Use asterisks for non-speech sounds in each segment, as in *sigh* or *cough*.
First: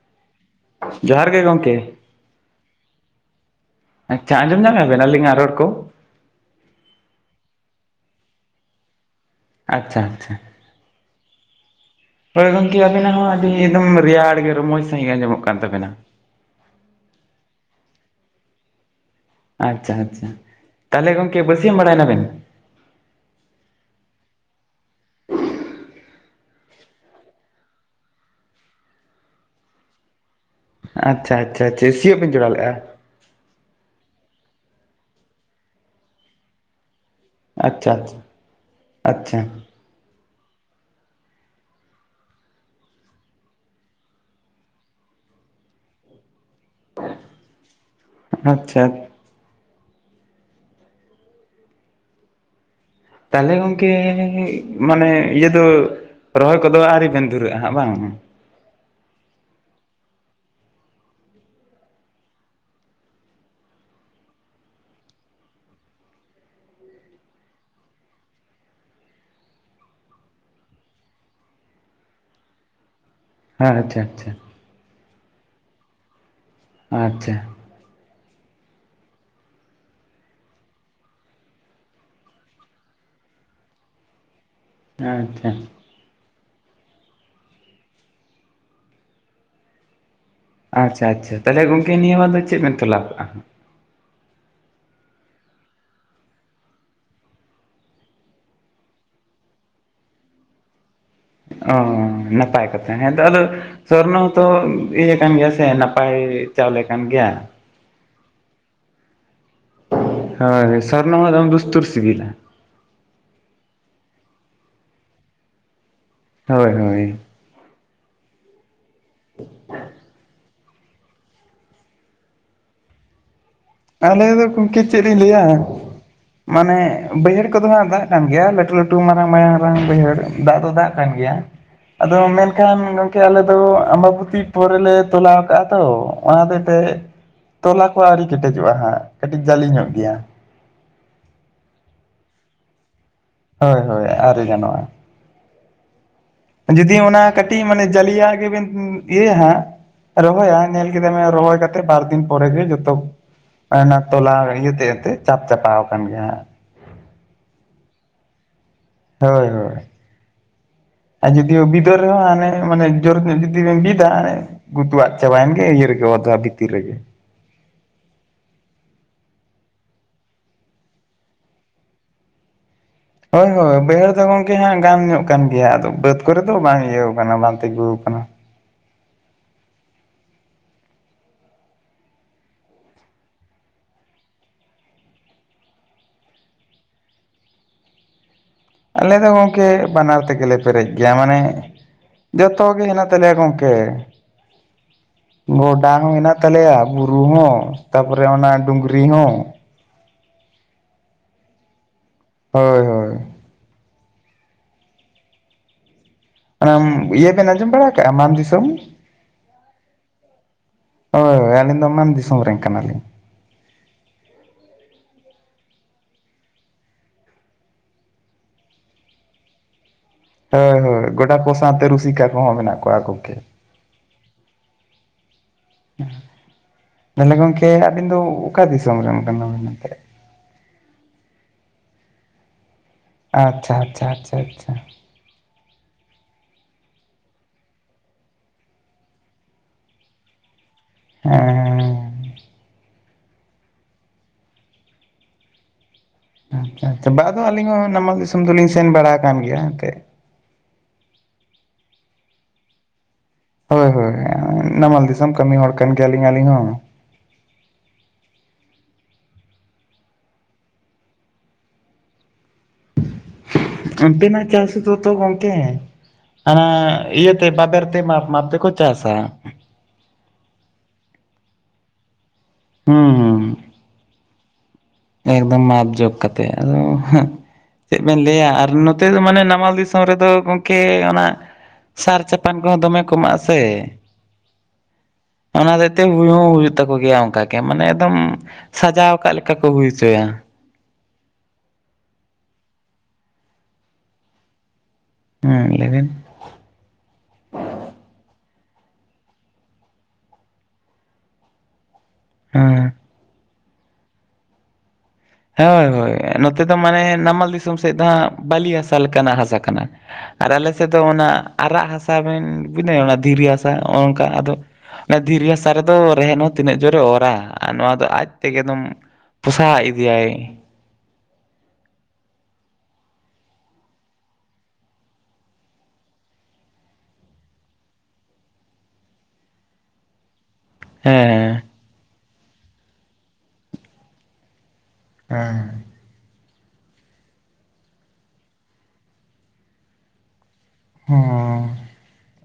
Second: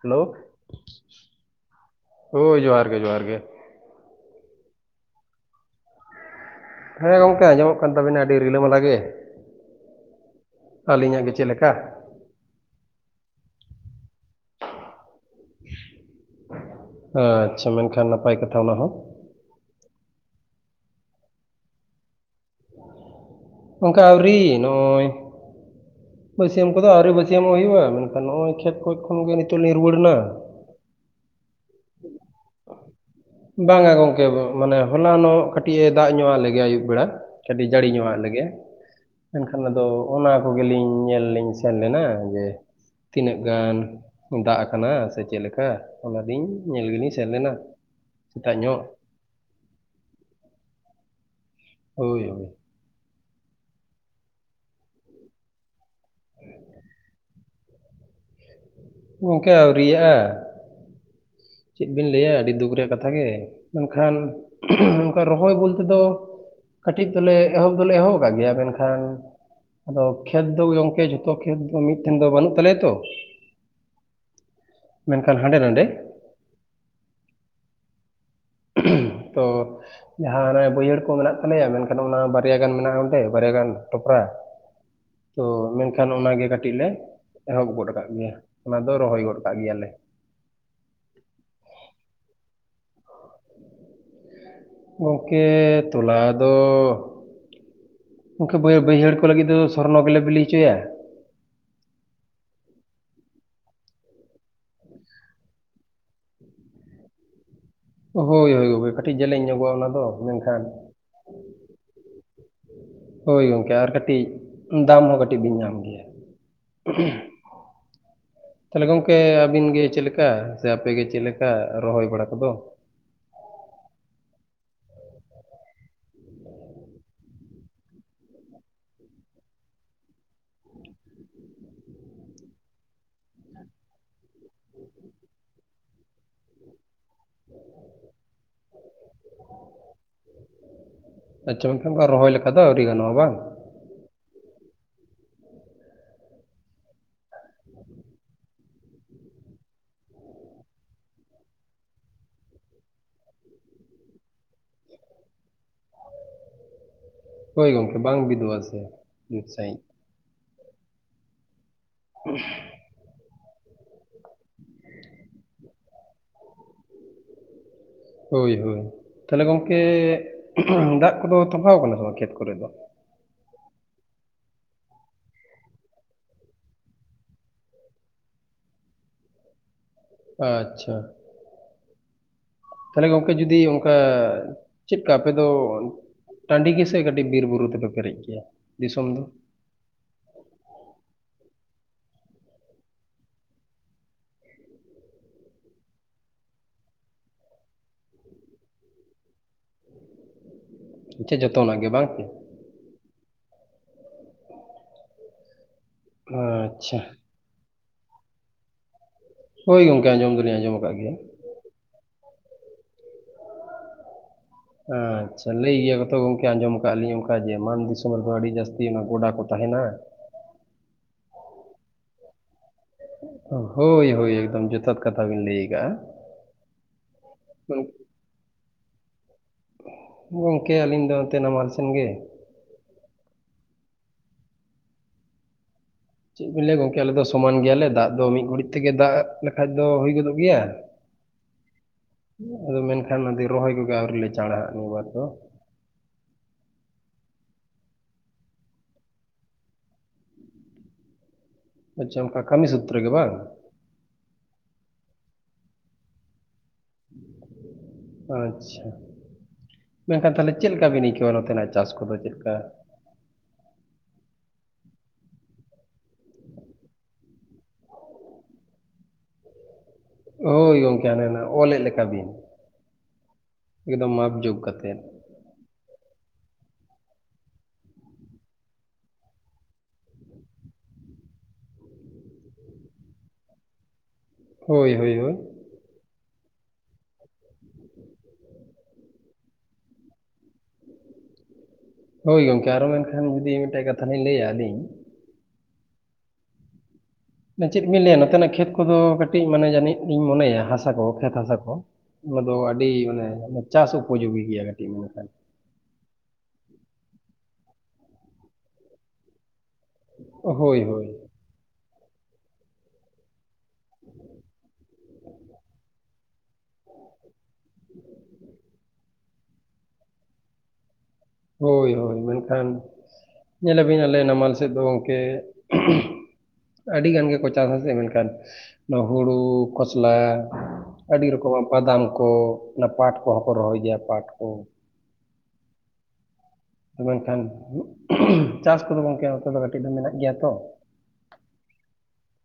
Hello ᱡᱚᱦᱟᱨ ᱜᱮ ᱜᱚᱝᱠᱮ᱾ ᱦᱳᱭ ᱡᱚᱦᱟᱨ ᱜᱮ ᱡᱚᱦᱟᱨ ᱜᱮ᱾ ᱟᱪᱪᱷᱟ ᱟᱸᱡᱚᱢ ᱧᱟᱢ ᱮᱜ-ᱟ ᱵᱮᱱ ᱟᱹᱞᱤᱧᱟᱜ ᱨᱚᱲ ᱠᱚ? ᱦᱮᱸ ᱜᱚᱝᱠᱮ ᱟᱸᱡᱚᱢᱚᱜ ᱠᱟᱱ ᱛᱟᱵᱤᱱᱟ ᱟᱹᱰᱤ ᱨᱤᱞᱟᱹ ᱢᱟᱞᱟ ᱜᱮ᱾ ᱟᱪᱪᱷᱟ, ᱟᱪᱪᱷᱟ᱾ ᱟᱹᱞᱤᱧᱟᱜ ᱜᱮ ᱪᱮᱫ ᱞᱮᱠᱟ? ᱦᱳᱭ ᱜᱚᱝᱠᱮ ᱟᱵᱤᱱᱟᱜ ᱦᱚᱸ ᱟᱹᱰᱤ ᱮᱠᱫᱚᱢ ᱨᱮᱭᱟᱲ ᱜᱮ ᱨᱚᱢᱡᱽ ᱥᱟᱸᱦᱤᱡ ᱜᱮ ᱟᱸᱡᱚᱢᱚᱜ ᱠᱟᱱ ᱛᱟᱵᱮᱱᱟ᱾ ᱟᱪᱪᱷᱟ ᱢᱮᱱᱠᱷᱟᱱ ᱱᱟᱯᱟᱭ ᱠᱟᱛᱷᱟ ᱚᱱᱟ ᱦᱚᱸ᱾ ᱟᱪᱪᱷᱟ, ᱟᱪᱪᱷᱟ ᱛᱟᱦᱞᱮ ᱜᱚᱝᱠᱮ ᱵᱟᱹᱥᱭᱟᱹᱢ ᱵᱟᱲᱟᱭ ᱱᱟᱵᱮᱱ? ᱜᱚᱝᱠᱮ ᱟᱹᱣᱨᱤ ᱱᱚᱸᱜ-ᱚᱭ ᱵᱟᱹᱥᱭᱟᱹᱢ ᱠᱚᱫᱚ ᱟᱹᱣᱨᱤ ᱵᱟᱹᱥᱭᱟᱹᱢᱚᱜ ᱦᱩᱭᱩᱜ-ᱟ᱾ ᱢᱮᱱᱠᱷᱟᱱ ᱦᱚᱸᱜ-ᱚᱭ ᱠᱷᱮᱛ ᱠᱷᱚᱡ ᱠᱷᱚᱱ ᱜᱮ ᱱᱤᱛᱚᱜ ᱞᱤᱧ ᱨᱩᱣᱟᱹᱲ ᱱᱟ᱾ ᱟᱪᱪᱷᱟ, ᱟᱪᱪᱷᱟ, ᱟᱪᱪᱷᱟ ᱪᱮᱫ ᱥᱤᱭᱳᱜ ᱵᱤᱱ ᱡᱚᱲᱟᱣ ᱞᱮᱜ-ᱟ? ᱵᱟᱝ-ᱟ ᱜᱚᱝᱠᱮ ᱢᱟᱱᱮ ᱦᱚᱞᱟᱱᱚᱜ ᱠᱟᱹᱴᱤᱡ ᱮ ᱫᱟᱜ ᱧᱚᱜ ᱟᱜ ᱞᱮᱜᱮᱭᱟ ᱟᱹᱭᱩᱵ ᱵᱮᱲᱟ᱾ ᱠᱟᱹᱴᱤᱡ ᱡᱟᱹᱲᱤ ᱟᱪᱪᱷᱟ ᱧᱚᱜ ᱟᱜ ᱟᱪᱪᱷᱟ ᱞᱮᱜᱮᱭᱟ ᱟᱪᱪᱷᱟ ᱮᱱᱠᱷᱟᱱ ᱟᱫᱚ ᱚᱱᱟ ᱠᱚᱜᱮ ᱞᱤᱧ ᱧᱮᱞ ᱞᱤᱧ ᱥᱮᱱ ᱞᱮᱱᱟ ᱡᱮ ᱛᱤᱱᱟᱹᱜ ᱜᱟᱱ ᱫᱟᱜ ᱠᱟᱱᱟ ᱥᱮ ᱪᱮᱫ ᱞᱮᱠᱟ᱾ ᱚᱱᱟ ᱞᱤᱧ ᱧᱮᱞ ᱜᱮᱞᱤᱧ ᱥᱮᱱ ᱞᱮᱱᱟ ᱥᱮᱛᱟᱜ ᱧᱚᱜ᱾ ᱟᱪᱪᱷᱟ ᱦᱳᱭ, ᱦᱳᱭ᱾ ᱛᱟᱦᱞᱮ ᱜᱚᱝᱠᱮ ᱢᱟᱱᱮ ᱤᱭᱟᱹ ᱫᱚ ᱨᱚᱦᱚᱭ ᱠᱚᱫᱚ ᱟᱹᱣᱨᱤ ᱵᱮᱱ ᱫᱷᱩᱨᱟᱹᱜ-ᱟ ᱦᱟᱸᱜ ᱵᱟᱝ᱾ ᱜᱚᱝᱠᱮ ᱟᱹᱣᱨᱤᱭᱟᱜ-ᱟ᱾ ᱪᱮᱫ ᱵᱤᱱ ᱞᱟᱹᱭ-ᱟ ᱟᱹᱰᱤ ᱫᱩᱠ ᱨᱮᱭᱟᱜ ᱠᱟᱛᱷᱟ ᱜᱮ᱾ ᱢᱮᱱᱠᱷᱟᱱ ᱚᱱᱠᱟ ᱨᱚᱦᱚᱭ ᱵᱚᱞᱛᱮ ᱫᱚ ᱠᱟᱹᱴᱤᱡ ᱫᱚᱞᱮ ᱮᱦᱚᱵ ᱫᱚᱞᱮ ᱮᱦᱚᱵ ᱟᱠᱟᱜ ᱜᱮᱭᱟ᱾ ᱢᱮᱱᱠᱷᱟᱱ ᱟᱫᱚ ᱠᱷᱮᱛ ᱫᱚ ᱜᱚᱝᱠᱮ ᱡᱷᱚᱛᱚ ᱠᱷᱮᱛ ᱫᱚ ᱢᱤᱫᱴᱷᱮᱱ ᱫᱚ ᱵᱟᱹᱱᱩᱜ ᱛᱟᱞᱮᱭᱟ ᱛᱚ᱾ ᱦᱮᱸ ᱟᱪᱪᱷᱟ, ᱟᱪᱪᱷᱟ᱾ ᱢᱮᱱᱠᱷᱟᱱ ᱦᱟᱸᱰᱮ ᱱᱟᱸᱰᱮ ᱟᱪᱪᱷᱟ᱾ ᱛᱚ ᱡᱟᱦᱟ ᱦᱟᱱᱮ ᱵᱟᱹᱭᱦᱟᱹᱲ ᱠᱚ ᱢᱮᱱᱟᱜ ᱛᱟᱞᱮᱭᱟ ᱢᱮᱱᱠᱷᱟᱱ ᱚᱱᱟ ᱵᱟᱨᱭᱟ ᱜᱟᱱ ᱢᱮᱱᱟᱜ-ᱟ ᱚᱸᱰᱮ ᱵᱟᱨᱭᱟ ᱜᱟᱱ ᱴᱚᱯᱨᱟ᱾ ᱛᱚ ᱟᱪᱪᱷᱟ ᱢᱮᱱ ᱮᱱᱠᱷᱟᱱ ᱚᱱᱟ ᱜᱮ ᱠᱟᱹᱴᱤᱡ ᱞᱮ ᱮᱦᱚᱵ ᱜᱚᱫ ᱠᱟᱜ ᱜᱮᱭᱟ᱾ ᱚᱱᱟ ᱫᱚ ᱨᱚᱦᱚᱭ ᱜᱚᱫ ᱠᱟᱜ ᱜᱮᱭᱟᱞᱮ᱾ ᱟᱪᱪᱷᱟ, ᱟᱪᱪᱷᱟ ᱛᱟᱦᱞᱮ ᱜᱚᱝᱠᱮ ᱱᱤᱭᱟᱹ ᱵᱟᱨ ᱫᱚ ᱪᱮᱫ ᱵᱮᱱ ᱛᱚᱞᱟ ᱞᱟᱜ-ᱟ? ᱜᱚᱝᱠᱮ ᱛᱚᱞᱟ ᱫᱚ ᱜᱚᱝᱠᱮ ᱵᱟᱹᱭ ᱵᱟᱹᱭᱦᱟᱹᱲ ᱠᱚ ᱞᱟᱹᱜᱤᱫ ᱫᱚ ᱥᱚᱨᱱᱚ ᱜᱮᱞᱮ ᱵᱤᱞᱤ ᱦᱚᱪᱚᱭ-ᱟ᱾ ᱚ ᱱᱟᱯᱟᱭ ᱠᱟᱛᱷᱟ ᱦᱮᱸᱛᱚ ᱟᱫᱚ ᱥᱚᱨᱱᱚ ᱦᱚᱛᱚ ᱤᱭᱟᱹ ᱠᱟᱱ ᱜᱮᱭᱟ ᱥᱮ ᱱᱟᱯᱟᱭ ᱪᱟᱣᱞᱮ ᱠᱟᱱ ᱜᱮᱭᱟ᱾ ᱦᱳᱭ, ᱦᱳᱭ ᱠᱟᱹᱴᱤᱡ ᱡᱮᱞᱮᱧ ᱧᱚᱜᱚᱜ-ᱟ ᱚᱱᱟ ᱫᱚ ᱢᱮᱱᱠᱷᱟᱱ ᱟᱨ ᱥᱚᱨᱱᱚ ᱦᱚᱸ ᱫᱟᱢ ᱫᱩᱥᱛᱩᱨ ᱥᱤᱵᱤᱞᱟ᱾ ᱦᱳᱭ ᱜᱚᱝᱠᱮ ᱟᱨ ᱠᱟᱹᱴᱤᱡ ᱫᱟᱢ ᱦᱚᱸ ᱠᱟᱹᱴᱤᱡ ᱵᱤᱱ ᱧᱟᱢ ᱜᱮᱭᱟ᱾ ᱦᱳᱭ, ᱦᱳᱭ᱾ ᱛᱟᱦᱞᱮ ᱜᱚᱝᱠᱮ ᱟᱹᱵᱤᱱ ᱜᱮ ᱪᱮᱫᱮ ᱞᱮᱠᱟ ᱥᱮ ᱟᱯᱮᱜ ᱜᱮ ᱪᱮᱫᱮ ᱞᱮᱠᱟ ᱨᱚᱦᱚᱭ ᱵᱟᱲᱟ ᱠᱚᱫᱚ? ᱟᱞᱮ ᱫᱚ ᱜᱚᱢᱠᱮ ᱪᱮᱫ ᱞᱤᱧ ᱞᱟᱹᱭᱼᱟ᱾ ᱢᱟᱱᱮ ᱵᱟᱹᱭᱦᱟᱹᱲ ᱠᱚᱫᱚ ᱦᱜ ᱫᱟᱜ ᱠᱟᱱ ᱜᱮᱭᱟ ᱞᱟᱹᱴᱩ ᱞᱟᱹᱴᱩ ᱢᱟᱨᱟᱝ ᱢᱟᱭᱟᱝ ᱢᱟᱨᱟᱝ ᱵᱟᱹᱭᱦᱟᱹᱲ ᱫᱟᱜ ᱫᱚ ᱫᱟᱜ᱾ ᱠᱟᱱ ᱜᱮᱭᱟ ᱟᱫᱚ ᱢᱮᱱᱠᱷᱟᱱ ᱜᱚᱢᱠᱮ ᱟᱞᱮ ᱫᱚ ᱟᱢᱵᱟᱵᱚᱛᱤ᱾ ᱯᱚᱨᱮᱞᱮ ᱛᱚᱞᱟᱣ ᱠᱟᱜᱼᱟ ᱛᱚ ᱚᱱᱟ ᱦᱚᱛᱮᱡ ᱛᱮ ᱛᱚᱞᱟ ᱠᱚ ᱟᱣᱨᱤ᱾ ᱠᱮᱴᱮᱡᱚᱜᱼᱟ ᱦᱟᱸᱜ ᱠᱟᱹᱴᱤᱡ ᱡᱟᱹᱞᱤ ᱧᱚᱜ ᱜᱮᱭᱟ ᱟᱪᱪᱷᱟ ᱢᱮᱱᱠᱷᱟᱱᱠᱟ ᱨᱚᱦᱚᱭ ᱞᱮᱠᱟ ᱫᱚ ᱟᱹᱣᱨᱤ ᱜᱟᱱᱚᱜᱼᱟ ᱵᱟᱝ᱾ ᱦᱳᱭ ᱦᱳᱭ ᱟᱣᱨᱤ ᱜᱟᱱᱚᱜᱼᱟ ᱡᱩᱫᱤ ᱚᱱᱟ ᱠᱟᱹᱴᱤᱡ ᱢᱟᱱᱮ ᱡᱟᱞᱤᱭᱟ ᱜᱮᱵᱮᱱ ᱤᱭᱟᱹᱭᱟ ᱦᱟᱜ᱾ ᱨᱚᱦᱚᱭᱟ ᱧᱮᱞ ᱠᱮᱫᱟ ᱵᱮᱱ ᱨᱚᱦᱚᱭ ᱠᱟᱛᱮ ᱵᱟᱨ ᱫᱤᱱ ᱯᱚᱨᱮ ᱜᱮ ᱡᱚᱛᱚ᱾ ᱚᱱᱟ ᱛᱚᱞᱟ ᱤᱭᱟᱹᱛᱮᱜ ᱮᱱᱛᱮᱜ ᱪᱟᱯ ᱪᱟᱯᱟ ᱟᱠᱟᱱ ᱜᱮᱭᱟ ᱦᱟᱸᱜ᱾ ᱦᱳᱭ ᱜᱚᱝᱠᱮ ᱵᱟᱝ *unintelligible* ᱦᱳᱭ ᱦᱳᱭ ᱥᱟᱺᱦᱤᱡ ᱟᱨ ᱡᱫᱤᱳ ᱵᱤᱫᱚᱨ ᱨᱮᱦᱚᱸ ᱦᱟᱱᱮ ᱢᱟᱱᱮ᱾ ᱡᱳᱨ ᱧᱚᱜ ᱡᱩᱫᱤ ᱵᱮᱱ ᱵᱤᱫᱟ ᱜᱩᱛᱩᱣᱟᱜ ᱪᱟᱵᱟᱭᱮᱱ ᱜᱮ ᱤᱭᱟᱹ ᱨᱮᱜᱮ ᱚᱫᱷᱟ ᱵᱷᱤᱛᱤᱨ ᱨᱮᱜᱮ᱾ ᱦᱳᱭ ᱦᱳᱭ ᱛᱟᱦᱚᱞᱮ ᱜᱚᱝᱠᱮ ᱫᱟᱜ ᱠᱚᱫᱚ ᱛᱚᱵᱟᱣ ᱟᱠᱟᱱᱟ ᱥᱮ ᱵᱟᱝ ᱠᱷᱮᱛ ᱠᱚᱨᱮ ᱫᱚ᱾ ᱦᱳᱭ ᱦᱳᱭ ᱵᱟᱹᱭᱦᱟᱹᱲ ᱫᱚ ᱜᱚᱢᱠᱮ ᱦᱟᱸᱜ ᱜᱟᱱ ᱧᱚᱜ ᱠᱟᱱ ᱜᱮᱭᱟ ᱟᱫᱚ ᱵᱟᱹᱫ ᱠᱚᱨᱮ ᱫᱚ ᱵᱟᱝ ᱤᱭᱟᱹ ᱠᱟᱱᱟ ᱵᱟᱝ ᱛᱤᱸᱜᱩ ᱟᱠᱟᱱᱟ᱾ ᱟᱪᱪᱷᱟ ᱛᱟᱦᱚᱞᱮ ᱜᱚᱝᱠᱮ ᱡᱩᱚᱫᱤ ᱚᱱᱠᱟ ᱪᱮᱫᱠᱟ ᱟᱯᱮ ᱫᱚ ᱴᱟᱺᱰᱤ ᱜᱮᱥᱮ ᱠᱟᱹᱴᱤᱡ ᱵᱤᱨ ᱵᱩᱨᱩ ᱛᱮᱯᱮ ᱯᱮᱨᱮᱡ ᱜᱮᱭᱟ᱾ ᱟᱞᱮ ᱫᱚ ᱜᱚᱢᱠᱮ ᱵᱟᱱᱟᱨ ᱛᱮᱜᱮᱞᱮ ᱯᱮᱨᱮᱡ ᱜᱮᱭᱟ ᱢᱟᱱᱮ᱾ ᱡᱚᱛᱚ ᱜᱮ ᱦᱮᱱᱟᱜ ᱛᱟᱞᱮᱭᱟ ᱜᱚᱝᱠᱮ ᱜᱚᱰᱟ ᱦᱚᱸ ᱦᱮᱱᱟᱜ ᱛᱟᱞᱮᱭᱟ ᱵᱩᱨᱩ ᱦᱚᱸ ᱛᱟᱯᱚᱨᱮ ᱚᱱᱟ ᱰᱩᱝᱨᱤ ᱦᱚᱸ᱾ ᱪᱮ ᱡᱚᱛᱚᱱᱟᱜ ᱜᱮ ᱵᱟᱝ ᱦᱳᱭ ᱦᱳᱭ ᱚᱱᱟ ᱟᱪᱪᱷᱟ ᱤᱭᱟᱹ ᱵᱮᱱ ᱟᱸᱡᱚᱢ ᱵᱟᱲᱟ ᱠᱟᱜ-ᱟ ᱢᱟᱱ ᱫᱤᱥᱚᱢ? ᱦᱳᱭ ᱜᱚᱝᱠᱮ ᱟᱸᱡᱚᱢ ᱫᱚᱞᱤᱧ ᱟᱸᱡᱚᱢ ᱟᱠᱟᱫ ᱜᱮᱭᱟ ᱦᱳᱭ ᱟᱹᱞᱤᱧ ᱫᱚ ᱢᱟᱱ ᱫᱤᱥᱚᱢ ᱨᱮᱱ ᱠᱟᱱᱟᱞᱤᱧ᱾ ᱟᱪᱪᱷᱟ ᱞᱟᱹᱭ ᱜᱮᱭᱟ ᱠᱚ ᱛᱚ ᱜᱚᱝᱠᱮ ᱟᱸᱡᱚᱢ ᱟᱠᱟᱫ ᱞᱤᱧ ᱚᱱᱠᱟ ᱡᱮ ᱢᱟᱱ ᱫᱤᱥᱚᱢ ᱨᱮᱫᱚ ᱟᱹᱰᱤ ᱡᱟᱹᱥᱛᱤ ᱚᱱᱟ ᱜᱚᱰᱟ ᱠᱚ ᱛᱟᱦᱮᱱᱟ᱾ ᱦᱳᱭ ᱦᱳᱭ ᱜᱚᱴᱟ ᱠᱚ ᱥᱟᱶᱛᱮ ᱨᱩᱥᱤᱠᱟ ᱠᱚᱦᱚᱸ ᱢᱮᱱᱟᱜ ᱠᱚᱣᱟ᱾ ᱜᱚᱝᱠᱮ ᱦᱳᱭ ᱦᱳᱭ ᱮᱠᱫᱚᱢ ᱡᱚᱛᱷᱟᱛ ᱠᱟᱛᱷᱟ ᱵᱤᱱ ᱞᱟᱹᱭ ᱟᱠᱟᱟᱜ-ᱟ᱾ ᱛᱟᱦᱚᱞᱮ ᱜᱚᱝᱠᱮ ᱟᱹᱵᱤᱱ ᱫᱚ ᱚᱠᱟ ᱫᱤᱥᱚᱢ ᱨᱮᱱ ᱠᱟᱱᱟ ᱢᱮᱱᱛᱮ? ᱜᱚᱝᱠᱮ ᱟᱹᱞᱤᱧ ᱫᱚ ᱱᱚᱱᱛᱮ ᱱᱟᱢᱟᱞ ᱥᱮᱱ ᱜᱮ᱾ ᱟᱪᱪᱷᱟ ᱟᱪᱪᱷᱟ ᱟᱪᱪᱷᱟ ᱟᱪᱪᱷᱟ ᱪᱮᱫ ᱵᱤᱱ ᱞᱟᱹᱭᱟ ᱜᱚᱝᱠᱮ ᱟᱞᱮ ᱫᱚ ᱥᱚᱢᱟᱱ ᱜᱮᱭᱟᱞᱮ ᱫᱟᱜ ᱫᱚ ᱢᱤᱫ ᱜᱷᱟᱲᱤᱡ ᱛᱮᱜᱮ ᱫᱟᱜ ᱞᱮᱠᱷᱟᱡ ᱫᱚ ᱦᱩᱭ ᱜᱚᱫᱚᱜ ᱜᱮᱭᱟ᱾ ᱦᱮᱸ ᱟᱫᱚ ᱢᱮᱱᱠᱷᱟᱱ ᱫᱚ ᱨᱚᱦᱚᱭ ᱠᱚᱜᱮ ᱟᱹᱣᱨᱤ ᱞᱮ ᱪᱟᱲᱟ-ᱟ ᱱᱤᱭᱟᱹ ᱵᱟᱨ ᱫᱚ᱾ ᱟᱪᱪᱷᱟ ᱟᱪᱪᱷᱟ ᱵᱟ ᱫᱚ ᱟᱹᱞᱤᱧ ᱦᱚᱸ ᱱᱟᱢᱟᱞ ᱫᱤᱥᱚᱢ ᱫᱚᱞᱤᱧ ᱥᱮᱱ ᱵᱟᱲᱟ ᱟᱠᱟᱱ ᱜᱮᱭᱟ ᱦᱮᱛᱮᱜ᱾ ᱟᱪᱪᱷᱟ ᱚᱱᱠᱟ ᱠᱟᱹᱢᱤ ᱥᱩᱛᱨᱚ ᱜᱮ ᱵᱟᱝ? ᱦᱳᱭ ᱦᱳᱭ ᱱᱟᱢᱟᱞ ᱫᱤᱥᱚᱢ ᱠᱟᱹᱢᱤ ᱦᱚᱲ ᱠᱟᱱ ᱜᱮᱭᱟᱞᱤᱧ ᱟᱹᱞᱤᱧ ᱦᱚᱸ᱾ ᱟᱪᱪᱷᱟ ᱢᱮᱱᱠᱷᱟᱱ ᱛᱟᱦᱚᱞᱮ ᱪᱮᱫ ᱞᱮᱠᱟ ᱵᱤᱱ ᱟᱹᱭᱠᱟᱹᱣᱟ ᱱᱚᱛᱮᱱᱟᱜ ᱪᱟᱥ ᱠᱚᱫᱚ ᱪᱮᱫ ᱞᱮᱠᱟ᱾ ᱚᱱᱛᱮᱱᱟᱜ ᱪᱟᱥ ᱫᱚᱛᱚ ᱜᱚᱝᱠᱮ ᱦᱟᱱᱟ ᱤᱭᱟᱹ ᱛᱮ ᱵᱟᱵᱮᱨ ᱛᱮ ᱢᱟᱯ ᱢᱟᱯ ᱛᱮ ᱠᱚ ᱪᱟᱥᱼᱟ᱾ ᱦᱳᱭ ᱜᱚᱝᱠᱮ ᱚᱞᱮᱫ ᱞᱮᱠᱟ ᱵᱤᱱ ᱦᱩᱸ ᱦᱩᱸ ᱮᱠᱫᱚᱢ ᱢᱟᱯ ᱡᱳᱜ ᱠᱟᱛᱮᱫ᱾ ᱮᱠᱫᱚᱢ ᱢᱟᱯ ᱡᱳᱜ ᱠᱟᱛᱮ ᱟᱫᱚ ᱪᱮᱫ ᱵᱮᱱ ᱞᱟᱹᱭᱟ ᱟᱨ ᱱᱚᱛᱮ ᱫᱚ ᱢᱟᱱᱮ ᱱᱟᱢᱟᱞ ᱫᱤᱥᱚᱢ ᱨᱮᱫᱚ ᱜᱚᱢᱠᱮ ᱚᱱᱟ ᱥᱟᱨ ᱪᱟᱯᱟᱱ ᱠᱚᱦᱚᱸ ᱫᱚᱢᱮ ᱠᱚ ᱮᱢᱟᱜ-ᱟᱥᱮ᱾ ᱦᱳᱭ ᱦᱳᱭ ᱦᱳᱭ, ᱚᱱᱟ ᱦᱚᱛᱮᱛᱮ ᱦᱩᱭ ᱦᱚᱸ ᱦᱩᱭᱩᱜ ᱛᱟᱠᱚ ᱜᱮᱭᱟ ᱚᱱᱠᱟ ᱜᱮ ᱢᱟᱱᱮ ᱮᱠᱫᱚᱢ ᱥᱟᱡᱟᱣ ᱠᱫ ᱞᱮᱠᱟ ᱠᱚ ᱦᱩᱭ ᱦᱚᱪᱚᱭᱟ᱾ ᱦᱳᱭ ᱜᱚᱢᱠᱮ ᱟᱨᱚ ᱢᱮᱱᱠᱷᱟᱱ ᱡᱩᱫᱤ ᱢᱤᱫᱴᱮᱱ ᱠᱟᱛᱷᱟ ᱞᱤᱧ ᱞᱟᱹᱭᱟ ᱟᱹᱞᱤᱧ᱾ ᱦᱩᱸ ᱞᱮᱵᱤᱱ, ᱪᱮᱫ ᱵᱤᱱ ᱞᱟᱹᱭᱟ ᱱᱚᱛᱮᱱᱟᱜ ᱠᱷᱮᱛ ᱠᱚ ᱫᱚ ᱠᱟᱹᱴᱤᱡ ᱢᱟᱱᱮ ᱡᱟᱹᱱᱤᱡ ᱤᱧ ᱢᱚᱱᱮᱭᱟ ᱦᱟᱥᱟ ᱠᱚ ᱠᱷᱮᱛ ᱦᱟᱥᱟ ᱠᱚ, ᱚᱱᱟ ᱫᱚ ᱦᱮᱸ ᱟᱹᱰᱤ ᱢᱟᱱᱮ ᱪᱟᱥ ᱩᱯᱚᱡᱳᱜᱤ ᱜᱮᱭᱟ ᱠᱟᱹᱴᱤᱡ ᱢᱚᱱᱮᱠᱷᱟᱱ᱾ ᱦᱳᱭ ᱦᱳᱭ, ᱱᱚᱛᱮ ᱫᱚ ᱢᱟᱱᱮ ᱱᱟᱢᱟᱞ ᱫᱤᱥᱚᱢ ᱥᱮᱫ ᱫᱚ ᱦᱟᱸᱜ ᱵᱟᱹᱞᱤ ᱦᱟᱥᱟ ᱞᱮᱠᱟᱱᱟᱜ ᱦᱟᱥᱟ ᱠᱟᱱᱟ᱾ ᱟᱨ ᱟᱞᱮ ᱦᱳᱭ ᱥᱮᱫ ᱫᱚ ᱦᱳᱭ ᱚᱱᱟ ᱟᱨᱟᱜ ᱦᱟᱥᱟ ᱵᱮᱱ ᱵᱩᱡᱽᱫᱟ ᱵᱤᱱ ᱚᱱᱟ ᱫᱷᱤᱨᱤ ᱦᱟᱥᱟ ᱱᱚᱝᱠᱟ ᱟᱫᱚ ᱚᱱᱮ ᱫᱷᱤᱨᱤ ᱦᱟᱥᱟ ᱨᱮ ᱫᱚ ᱨᱮᱦᱮᱫ ᱦᱚᱸ ᱛᱤᱱᱟᱹᱜ ᱡᱳᱨᱮ ᱚᱨᱟ ᱟᱨ ᱱᱚᱣᱟ ᱫᱚ ᱟᱡᱛᱮᱜᱮ ᱫᱚᱢ ᱯᱚᱥᱟᱣ ᱤᱫᱤᱭᱟᱭ ᱾ ᱦᱳᱭ ᱦᱳᱭ, ᱢᱮᱱᱠᱷᱟᱱ ᱧᱮᱞ ᱟᱵᱤᱱ ᱟᱞᱮ ᱱᱟᱢᱟᱞ ᱥᱮᱫ ᱫᱚ ᱜᱚᱢᱠᱮ ᱟᱹᱰᱤ ᱜᱟᱱ ᱜᱮ ᱠᱚ ᱪᱟᱥ ᱟᱥᱮ ᱢᱮᱱ ᱠᱷᱟᱱ ᱱᱚᱣᱟ ᱦᱩᱲᱩ ᱠᱷᱚᱥᱞᱟ ᱟᱹᱰᱤ ᱦᱮᱸ᱾ ᱨᱚᱠᱚᱢᱟᱜ ᱵᱟᱫᱟᱢ ᱠᱚ ᱚᱱᱟ ᱯᱟᱴ ᱠᱚ ᱦᱚᱸ ᱠᱚ ᱨᱚᱦᱚᱭ ᱜᱮᱭᱟ ᱯᱟᱴ ᱠᱚ᱾ ᱦᱮᱸ, ᱟᱫᱚ ᱢᱮᱱ ᱠᱷᱟᱱ ᱪᱟᱥ ᱠᱚ ᱫᱚ ᱜᱚᱢᱠᱮ ᱱᱚᱛᱮ ᱫᱚ ᱠᱟᱹᱴᱤᱡ ᱫᱚ ᱢᱮᱱᱟᱜ ᱜᱮᱭᱟ ᱛᱚ ᱦᱩᱸ,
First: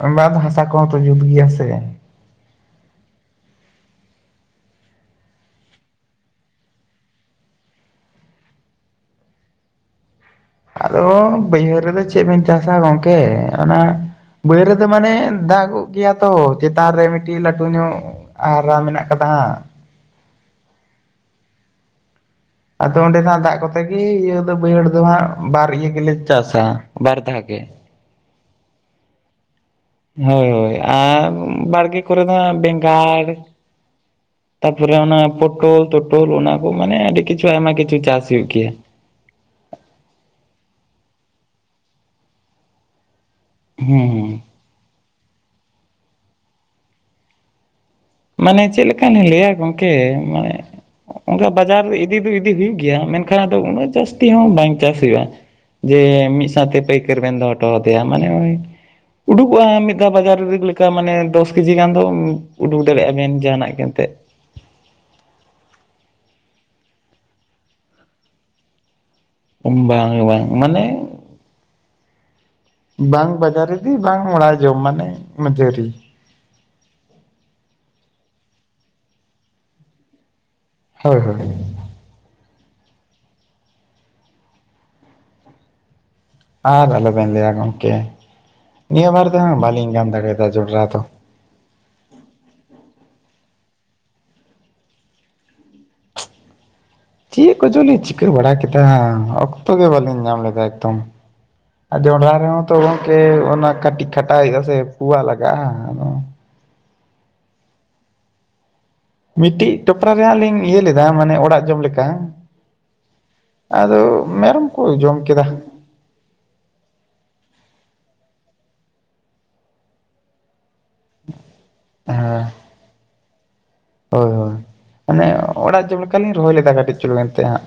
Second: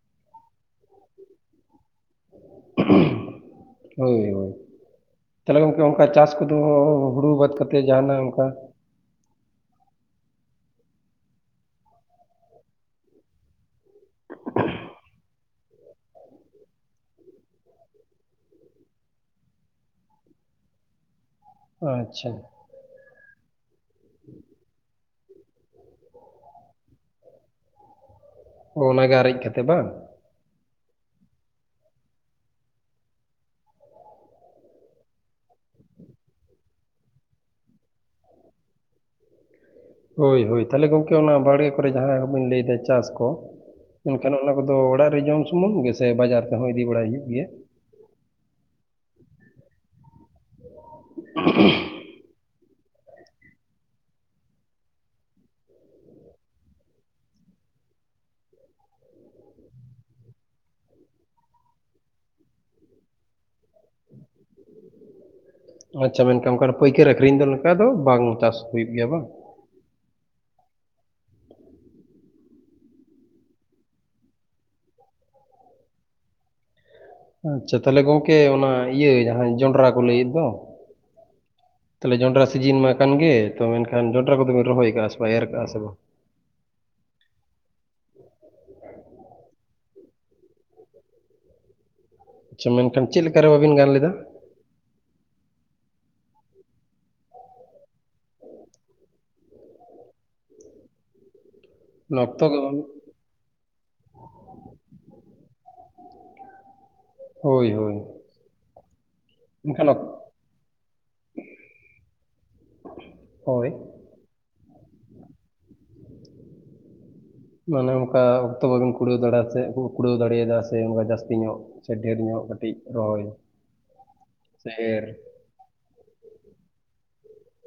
ᱚᱱᱟ ᱫᱚ ᱦᱟᱥᱟ ᱠᱚ ᱦᱚᱸ ᱛᱚ ᱡᱩᱛ ᱜᱮᱭᱟ ᱥᱮ᱾ ᱦᱳᱭ ᱦᱳᱭ, ᱛᱟᱦᱚᱞᱮ ᱜᱚᱢᱠᱮ ᱚᱱᱠᱟ ᱪᱟᱥ ᱠᱚ ᱫᱚ ᱦᱩᱲᱩ ᱵᱟᱫ ᱠᱟᱛᱮᱫ ᱡᱟᱦᱟᱱᱟᱜ ᱚᱝᱠᱟ? ᱟᱫᱚ ᱵᱟᱹᱭᱦᱟᱹᱲ ᱨᱮ ᱫᱚ ᱪᱮᱫ ᱵᱤᱱ ᱪᱟᱥᱟ ᱜᱚᱢᱠᱮ? ᱚᱱᱟ ᱵᱟᱹᱭᱦᱟᱹᱲ ᱨᱮ ᱫᱚ ᱢᱟᱱᱮ ᱫᱟᱜᱚᱜ ᱜᱮᱭᱟ ᱛᱚ ᱪᱮᱛᱟᱱ ᱨᱮ ᱢᱤᱫᱴᱤᱡ ᱞᱟᱹᱴᱩ ᱧᱚᱜ, ᱟᱨᱟ ᱢᱮᱱᱟᱜ ᱟᱠᱟᱫᱟ ᱦᱟᱜ᱾ ᱟᱪᱪᱷᱟ, ᱟᱫᱚ ᱚᱸᱰᱮᱱᱟᱜ ᱫᱟᱜ ᱠᱚᱛᱮ ᱜᱮ ᱤᱭᱟᱹ ᱫᱚ ᱵᱟᱹᱭᱦᱟᱹᱲ ᱫᱚ ᱦᱟᱸᱜ ᱵᱟᱨ ᱤᱭᱟᱹ ᱜᱮᱞᱮ ᱪᱟᱥᱟ, ᱵᱟᱨᱫᱷᱟ ᱜᱮ᱾ ᱚᱱᱟ ᱜᱮ ᱟᱨᱮᱡ ᱠᱟᱛᱮ ᱵᱟᱝ? ᱦᱳᱭ ᱦᱳᱭ ᱟᱨ ᱵᱟᱲᱜᱮ ᱠᱚᱨᱮ ᱫᱚ ᱦᱟᱸᱜ ᱵᱮᱸᱜᱟᱲ ᱛᱟᱨᱯᱚᱨᱮ ᱚᱱᱟ ᱯᱳᱴᱚᱞ ᱛᱳᱴᱚᱞ ᱚᱱᱟ ᱠᱚ ᱢᱟᱱᱮ ᱟᱹᱰᱤ ᱠᱤᱪᱷᱩ ᱟᱭᱢᱟ ᱠᱤᱪᱷᱩ ᱪᱟᱥ ᱦᱩᱭᱩᱜ ᱜᱮᱭᱟ᱾ ᱦᱳᱭ ᱦᱳᱭ, ᱛᱟᱦᱮ ᱜᱚᱢᱠᱮ ᱚᱱᱟ ᱵᱟᱲᱜᱮ ᱠᱚᱨᱮ ᱡᱟᱦᱟᱸᱭ ᱠᱚᱵᱤᱱ ᱞᱟᱹᱭᱮᱫᱟ ᱪᱟᱥ ᱠᱚ ᱦᱩᱸ ᱢᱮᱱᱠᱷᱟᱱ ᱚᱱᱟ ᱚᱫᱚ ᱚᱲᱟᱜ ᱨᱮ ᱡᱚᱢ ᱥᱩᱢᱩᱝ ᱜᱮᱥᱮ, ᱵᱟᱡᱟᱨ ᱛᱮᱦᱚᱸ ᱤᱫᱤ ᱵᱟᱲᱟᱭ ᱦᱩᱭᱩᱜ ᱜᱮᱭᱟ? ᱢᱟᱱᱮ ᱪᱮᱫ ᱞᱮᱠᱟᱹᱧ ᱞᱟᱹᱭᱟ ᱜᱚᱢᱠᱮ ᱢᱟᱱᱮ- ᱩᱱᱟᱹᱜ ᱵᱟᱡᱟᱨ ᱤᱫᱤ ᱫᱚ ᱤᱫᱤ ᱤᱫᱤ ᱦᱩᱭᱩᱜ ᱜᱮᱭᱟ ᱢᱮᱱᱠᱷᱟᱱ ᱟᱫᱚ ᱩᱱᱟᱹᱜ ᱡᱟᱹᱥᱛᱤ ᱦᱚᱸ ᱵᱟᱝ ᱪᱟᱥ ᱦᱩᱭᱩᱜᱼᱟ᱾ ᱡᱮ ᱢᱤᱫ ᱥᱟᱶᱛᱮ ᱯᱟᱹᱭᱠᱟᱹᱨ ᱵᱮᱱ ᱫᱚᱦᱚᱴᱚ ᱟᱫᱮᱭᱟ, ᱢᱟᱱᱮ ᱩᱭ ᱩᱰᱩᱜ-ᱟ ᱢᱤᱫ ᱫᱷᱟᱣ ᱵᱟᱡᱟᱨ ᱨᱤᱯ ᱞᱮᱠᱟ ᱢᱟᱱᱮ ᱫᱚᱥ ᱠᱮᱡᱤ ᱜᱟᱱ ᱫᱚ ᱩᱰᱩᱠ ᱫᱟᱹᱲᱮᱭᱟᱜᱼᱟ ᱵᱤᱱ ᱡᱟᱦᱟᱱᱟᱜ ᱮᱱᱛᱮ, ᱟᱪᱪᱷᱟ, ᱢᱮᱱᱠᱷᱟᱱ ᱚᱱᱠᱟᱱ ᱯᱟᱹᱭᱠᱟᱹᱨ ᱟᱠᱷᱨᱤᱧ ᱫᱚ ᱱᱚᱝᱠᱟ ᱫᱚ ᱵᱟᱝ ᱪᱟᱥ ᱦᱩᱭᱩᱜ ᱜᱮᱭᱟ ᱵᱟᱝ? ᱵᱟᱝ ᱵᱟᱝ ᱢᱟᱱᱮ, ᱵᱟᱝ ᱵᱟᱡᱟᱨ ᱨᱮ ᱤᱫᱤ ᱵᱟᱝ ᱚᱲᱟᱜ ᱡᱚᱢ ᱢᱟᱱᱮ ᱢᱟᱹᱡᱷᱟᱹᱨᱤ, ᱟᱪᱪᱷᱟ ᱛᱟᱞᱦᱮ ᱜᱚᱢᱠᱮ ᱚᱱᱟ ᱤᱭᱟᱹ ᱡᱟᱦᱟᱸ ᱡᱚᱱᱰᱨᱟ ᱠᱚ ᱞᱟᱹᱭᱮᱫ ᱫᱚ ᱦᱳᱭ ᱦᱳᱭ ᱦᱳᱭ, ᱛᱟᱞᱦᱮ ᱡᱚᱸᱱᱰᱨᱟ ᱥᱤᱡᱤᱱ ᱢᱟ ᱠᱟᱱ ᱜᱮ ᱛᱚ ᱢᱮᱱᱠᱷᱟᱱ ᱡᱚᱸᱰᱨᱟ ᱠᱚᱫᱚ ᱵᱤᱱ ᱨᱚᱦᱚᱭ ᱠᱟᱜᱼᱟ ᱥᱮ ᱵᱟᱝ ᱮᱨ ᱠᱟᱜᱼᱟ ᱥᱮ ᱵᱟᱝ? ᱟᱨ ᱟᱞᱚᱵᱮᱱ ᱞᱟᱭᱟ ᱜᱚᱢᱠᱮ, ᱱᱤᱭᱟᱹ ᱵᱟᱨ ᱫᱚᱦᱟᱜ ᱵᱟᱹᱞᱤᱧ ᱜᱟᱱ ᱫᱟᱲᱮᱭᱟᱫᱟ ᱡᱚᱸᱱᱰᱨᱟ ᱫᱚ᱾ ᱪᱷᱟ ᱢᱮᱱᱠᱷᱟᱱ ᱪᱮᱫ ᱞᱮᱠᱟ ᱨᱮ ᱵᱟᱹᱵᱤᱱ ᱜᱟᱱ ᱞᱮᱫᱟ? ᱪᱮᱜ ᱠᱚᱪᱚᱞᱤᱧ ᱪᱤᱠᱟᱹ ᱵᱟᱲᱟ ᱠᱮᱫᱟ ᱚᱠᱛᱚ ᱜᱮ ᱵᱟᱹᱞᱤᱧ ᱧᱟᱢ ᱞᱮᱫᱟ ᱮᱠᱫᱚᱢ᱾ ᱟᱨ ᱚᱱᱟ ᱡᱚᱸᱰᱨᱟ ᱚᱠᱛᱚ ᱜᱮ ᱨᱮᱦᱚᱸ ᱛᱚ ᱵᱟᱝ ᱜᱚᱢᱠᱮ ᱚᱱᱟ ᱠᱷᱟᱴᱤᱜ ᱠᱷᱟᱴᱟ ᱦᱳᱭᱳᱜᱼᱟ ᱥᱮ ᱯᱩᱣᱟ ᱞᱟᱜᱟᱜᱼᱟ᱾ ᱟᱫᱚ ᱦᱳᱭ ᱦᱳᱭ, ᱢᱤᱜᱴᱤᱜ ᱢᱮᱱᱠᱷᱟᱱ ᱚᱠ- ᱴᱚᱯᱨᱟ ᱨᱮ ᱦᱟᱸᱜ ᱞᱤᱧ ᱤᱭᱟᱹ ᱞᱮᱫᱟ ᱢᱟᱱᱮ ᱚᱲᱟᱜ ᱡᱚᱢ ᱞᱮᱠᱟ, ᱦᱳᱭ ᱟᱫᱚ ᱢᱮᱨᱚᱢ ᱠᱚ ᱡᱚᱢ ᱠᱮᱫᱟ ᱾ ᱢᱟᱱᱮ ᱚᱱᱠᱟ ᱚᱠᱛᱚ ᱵᱟᱵᱮᱱ ᱠᱩᱲᱟᱹᱣ ᱫᱟᱲᱮ ᱟᱛᱮ ᱠᱩᱲᱟᱹᱣ ᱫᱟᱲᱮᱼᱟᱫᱟ ᱾ ᱥᱮ ᱚᱸᱠᱟ ᱡᱟᱹᱥᱛᱤ ᱧᱚᱜ ᱥᱮ ᱰᱷᱮᱨ ᱧᱚᱜ, ᱠᱟᱹᱴᱤᱡ ᱨᱚᱦᱚᱭ ᱦᱳᱭ ᱦᱳᱭ ᱥᱮ ᱮᱨ ᱢᱟᱱᱮ ᱚᱲᱟᱜ ᱡᱚᱢ ᱞᱮᱠᱟᱞᱤᱧ ᱨᱚᱦᱚᱭ ᱞᱮᱫᱟ᱾ ᱠᱟᱹᱴᱤᱡ ᱪᱩᱞᱩ ᱮᱱᱛᱮ ᱦᱟᱸᱜ,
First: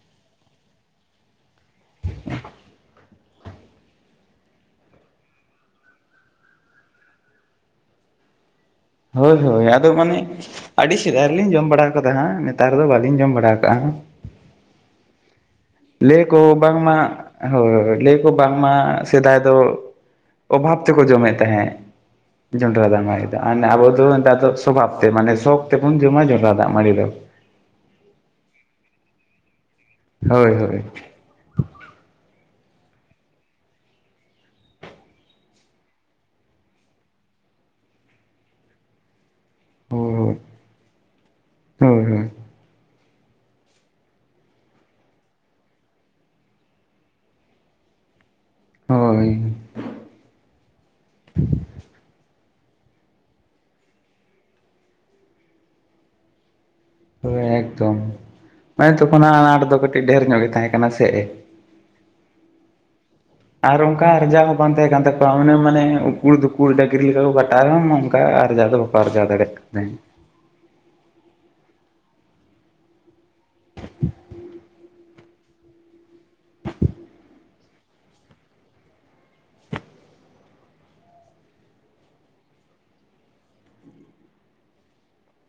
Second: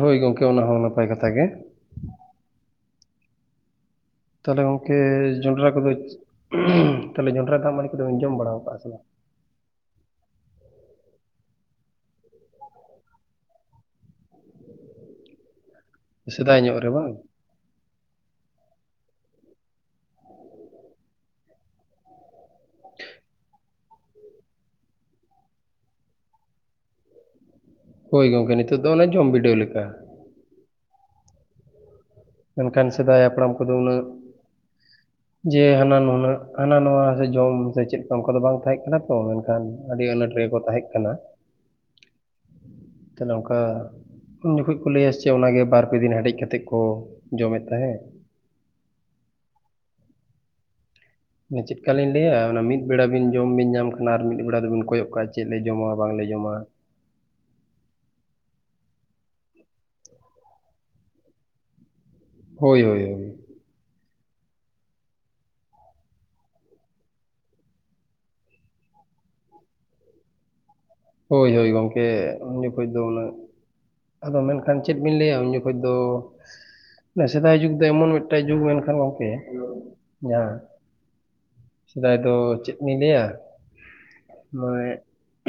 ᱦᱳᱭ ᱜᱚᱝᱠᱮ ᱚᱱᱟ ᱦᱚᱸ ᱱᱟᱯᱟᱭ ᱠᱟᱛᱷᱟ ᱜᱮ ᱾ ᱛᱟᱦᱞᱮ ᱜᱚᱝᱠᱮ ᱡᱚᱸᱰᱨᱟ ᱠᱚᱫᱚ ᱛᱟᱦᱞᱮ ᱡᱚᱸᱰᱨᱟ ᱫᱟᱜ ᱢᱟᱹᱲᱤ ᱠᱚᱫᱚᱵᱤᱱ ᱡᱚᱢ ᱵᱟᱲᱟᱣᱼᱠᱟᱜᱼᱟ ᱥᱮ ᱵᱟᱝ? ᱦᱳᱭ ᱦᱳᱭ ᱟᱫᱚ ᱢᱟᱱᱮ ᱟᱹᱰᱤ ᱥᱮᱫᱟᱭ ᱨᱮᱞᱤᱧ ᱡᱚᱢ ᱵᱟᱲᱟ ᱟᱠᱟᱫᱟ ᱦᱟᱸᱜ, ᱱᱮᱛᱟᱨ ᱫᱚ ᱵᱟᱹᱞᱤᱧ ᱡᱚᱢ ᱵᱟᱲᱟ ᱟᱠᱟᱼᱟ ᱾ ᱞᱟᱹᱭ ᱠᱚ ᱥᱮᱫᱟᱭ ᱧᱚᱜ ᱨᱮ ᱵᱟᱝᱢᱟ ᱵᱟᱝ ᱦᱳᱭ ᱞᱟᱹᱭ ᱠᱚ ᱵᱟᱝᱢᱟ ᱥᱮᱫᱟᱭ ᱫᱚ ᱚᱵᱷᱟᱯ ᱛᱮᱠᱚ ᱡᱚᱢᱮᱜ ᱛᱟᱦᱮᱸᱜ ᱾ ᱡᱚᱸᱰᱨᱟ ᱫᱟᱜ ᱢᱟᱲᱤ ᱫᱚ, ᱟᱵᱚ ᱫᱚ ᱱᱮᱛᱟᱨ ᱫᱚ ᱥᱚᱵᱷᱟᱵ ᱛᱮ, ᱢᱟᱱᱮ ᱥᱚᱠ ᱛᱮᱵᱚᱱ ᱡᱚᱢᱟ ᱡᱚᱸᱰᱨᱟ ᱫᱟᱜ ᱢᱟᱹᱲᱤ ᱫᱚ᱾ ᱦᱳᱭ ᱜᱚᱝᱠᱮ ᱱᱤᱛᱚᱜ ᱫᱚ ᱚᱱᱟ ᱡᱚᱢ ᱵᱤᱰᱟᱹᱣ ᱞᱮᱠᱟ, ᱦᱳᱭ-ᱦᱳᱭ ᱢᱮᱱᱠᱷᱟᱱ ᱥᱮᱫᱟᱭ ᱦᱟᱯᱲᱟᱢ ᱠᱚᱫᱚ ᱩᱱᱟᱹᱜ ᱡᱮ ᱦᱟᱱᱟ ᱱᱩᱱᱟᱹᱜ ᱦᱟᱱᱟ ᱱᱟᱣᱟ ᱥᱮ ᱡᱚᱢ ᱥᱮ ᱪᱮᱫᱻ ᱚᱱᱠᱟ ᱫᱚ ᱵᱟᱝ ᱛᱟᱦᱮᱸ ᱠᱟᱱᱟ ᱛᱚ ᱾ ᱴᱟᱱ ᱟᱹᱰᱤ ᱟᱱᱟᱴ ᱦᱳᱭ ᱨᱮᱜᱮᱠᱚ ᱛᱟᱦᱮᱸ ᱠᱟᱱᱟ ᱦᱳᱭ ᱦᱳᱭ ᱾ ᱛᱟᱞᱦᱮ ᱝᱠᱟ ᱩᱱ ᱡᱚᱠᱷᱚᱡ ᱠᱚ ᱞᱟᱹᱭᱟᱥᱪᱮ ᱚᱱᱟᱜᱮ ᱵᱟᱨᱯᱮ ᱫᱤᱱ ᱦᱮᱰᱮᱡ ᱠᱟᱛᱮᱫ ᱠᱚ ᱡᱚᱢᱮᱜ ᱛᱟᱦᱮᱸ ᱾ ᱦᱳᱭᱻ ᱪᱮᱫᱠᱟᱞᱤᱧ ᱞᱟᱹᱭᱟ? ᱚᱱᱟ ᱢᱤᱫ ᱵᱮᱲᱟ ᱵᱤᱱ ᱡᱚᱢ ᱵᱤᱱ ᱧᱟᱢ ᱠᱷᱟᱱ ᱟᱨ ᱢᱤᱫ ᱵᱮᱲᱟ ᱫᱚᱵᱤᱱ ᱠᱚᱭᱚᱜ ᱠᱟᱜᱼᱟ, ᱪᱮᱫ ᱞᱮ ᱡᱚᱢᱟ ᱵᱟᱝᱞᱮ ᱡᱚᱢᱟ ᱾ ᱦᱚᱭ ᱮᱠᱫᱚᱢ ᱢᱟᱱᱮ ᱛᱚᱠᱷᱚᱱᱟ ᱟᱸᱴ ᱫᱚ ᱠᱟᱹᱴᱤᱡ ᱰᱷᱮᱨ ᱧᱚᱜ ᱜᱮ ᱛᱟᱦᱮᱸ ᱠᱟᱱᱟ ᱥᱮ ᱦᱳᱭ-ᱭᱚᱭ-ᱭᱚᱭ ᱾ ᱟᱨ ᱚᱱᱠᱟ ᱟᱨᱡᱟᱣ ᱦᱚᱸ ᱵᱟᱝ ᱛᱟᱦᱮᱸ ᱠᱟᱱ ᱛᱟᱠᱚᱣᱟ, ᱚᱱᱮ ᱢᱟᱱᱮ ᱩᱠᱩᱲ ᱫᱷᱩᱠᱩᱲ ᱰᱟᱜᱨᱤ ᱞᱮᱠᱟ ᱠᱚ ᱠᱷᱟᱴᱟ ᱨᱮᱦᱚᱸ ᱚᱱᱠᱟ ᱟᱨᱡᱟᱣ ᱫᱚ ᱯᱟᱨᱡᱟ ᱫᱟᱲᱮᱜ ᱠᱟᱹᱱᱟᱹᱧ ᱾ ᱦᱳᱭ ᱦᱳᱭ ᱜᱚᱝᱠᱮ ᱩᱱ ᱡᱚᱠᱷᱚᱡ ᱫᱚ ᱩᱱᱟᱹᱜ ᱟᱫᱚ ᱢᱮᱱᱠᱷᱟᱱ ᱪᱮᱫ ᱵᱤᱱ ᱞᱟᱹᱭᱟ ᱩᱱ ᱡᱚᱠᱷᱚᱡ ᱫᱚ ᱥᱮᱫᱟᱭ ᱡᱩᱜᱽ ᱫᱚ ᱮᱢᱚᱱ ᱢᱤᱜᱴᱟᱡ ᱡᱩᱜᱽ ᱢᱮᱱᱠᱷᱟᱱ ᱜᱚᱝᱠᱮ ᱡᱟᱦᱟᱸ ᱥᱮᱫᱟᱭ ᱫᱚ ᱪᱮᱜ ᱵᱤᱱ ᱞᱟᱹᱭᱟ ᱢᱚᱭᱮ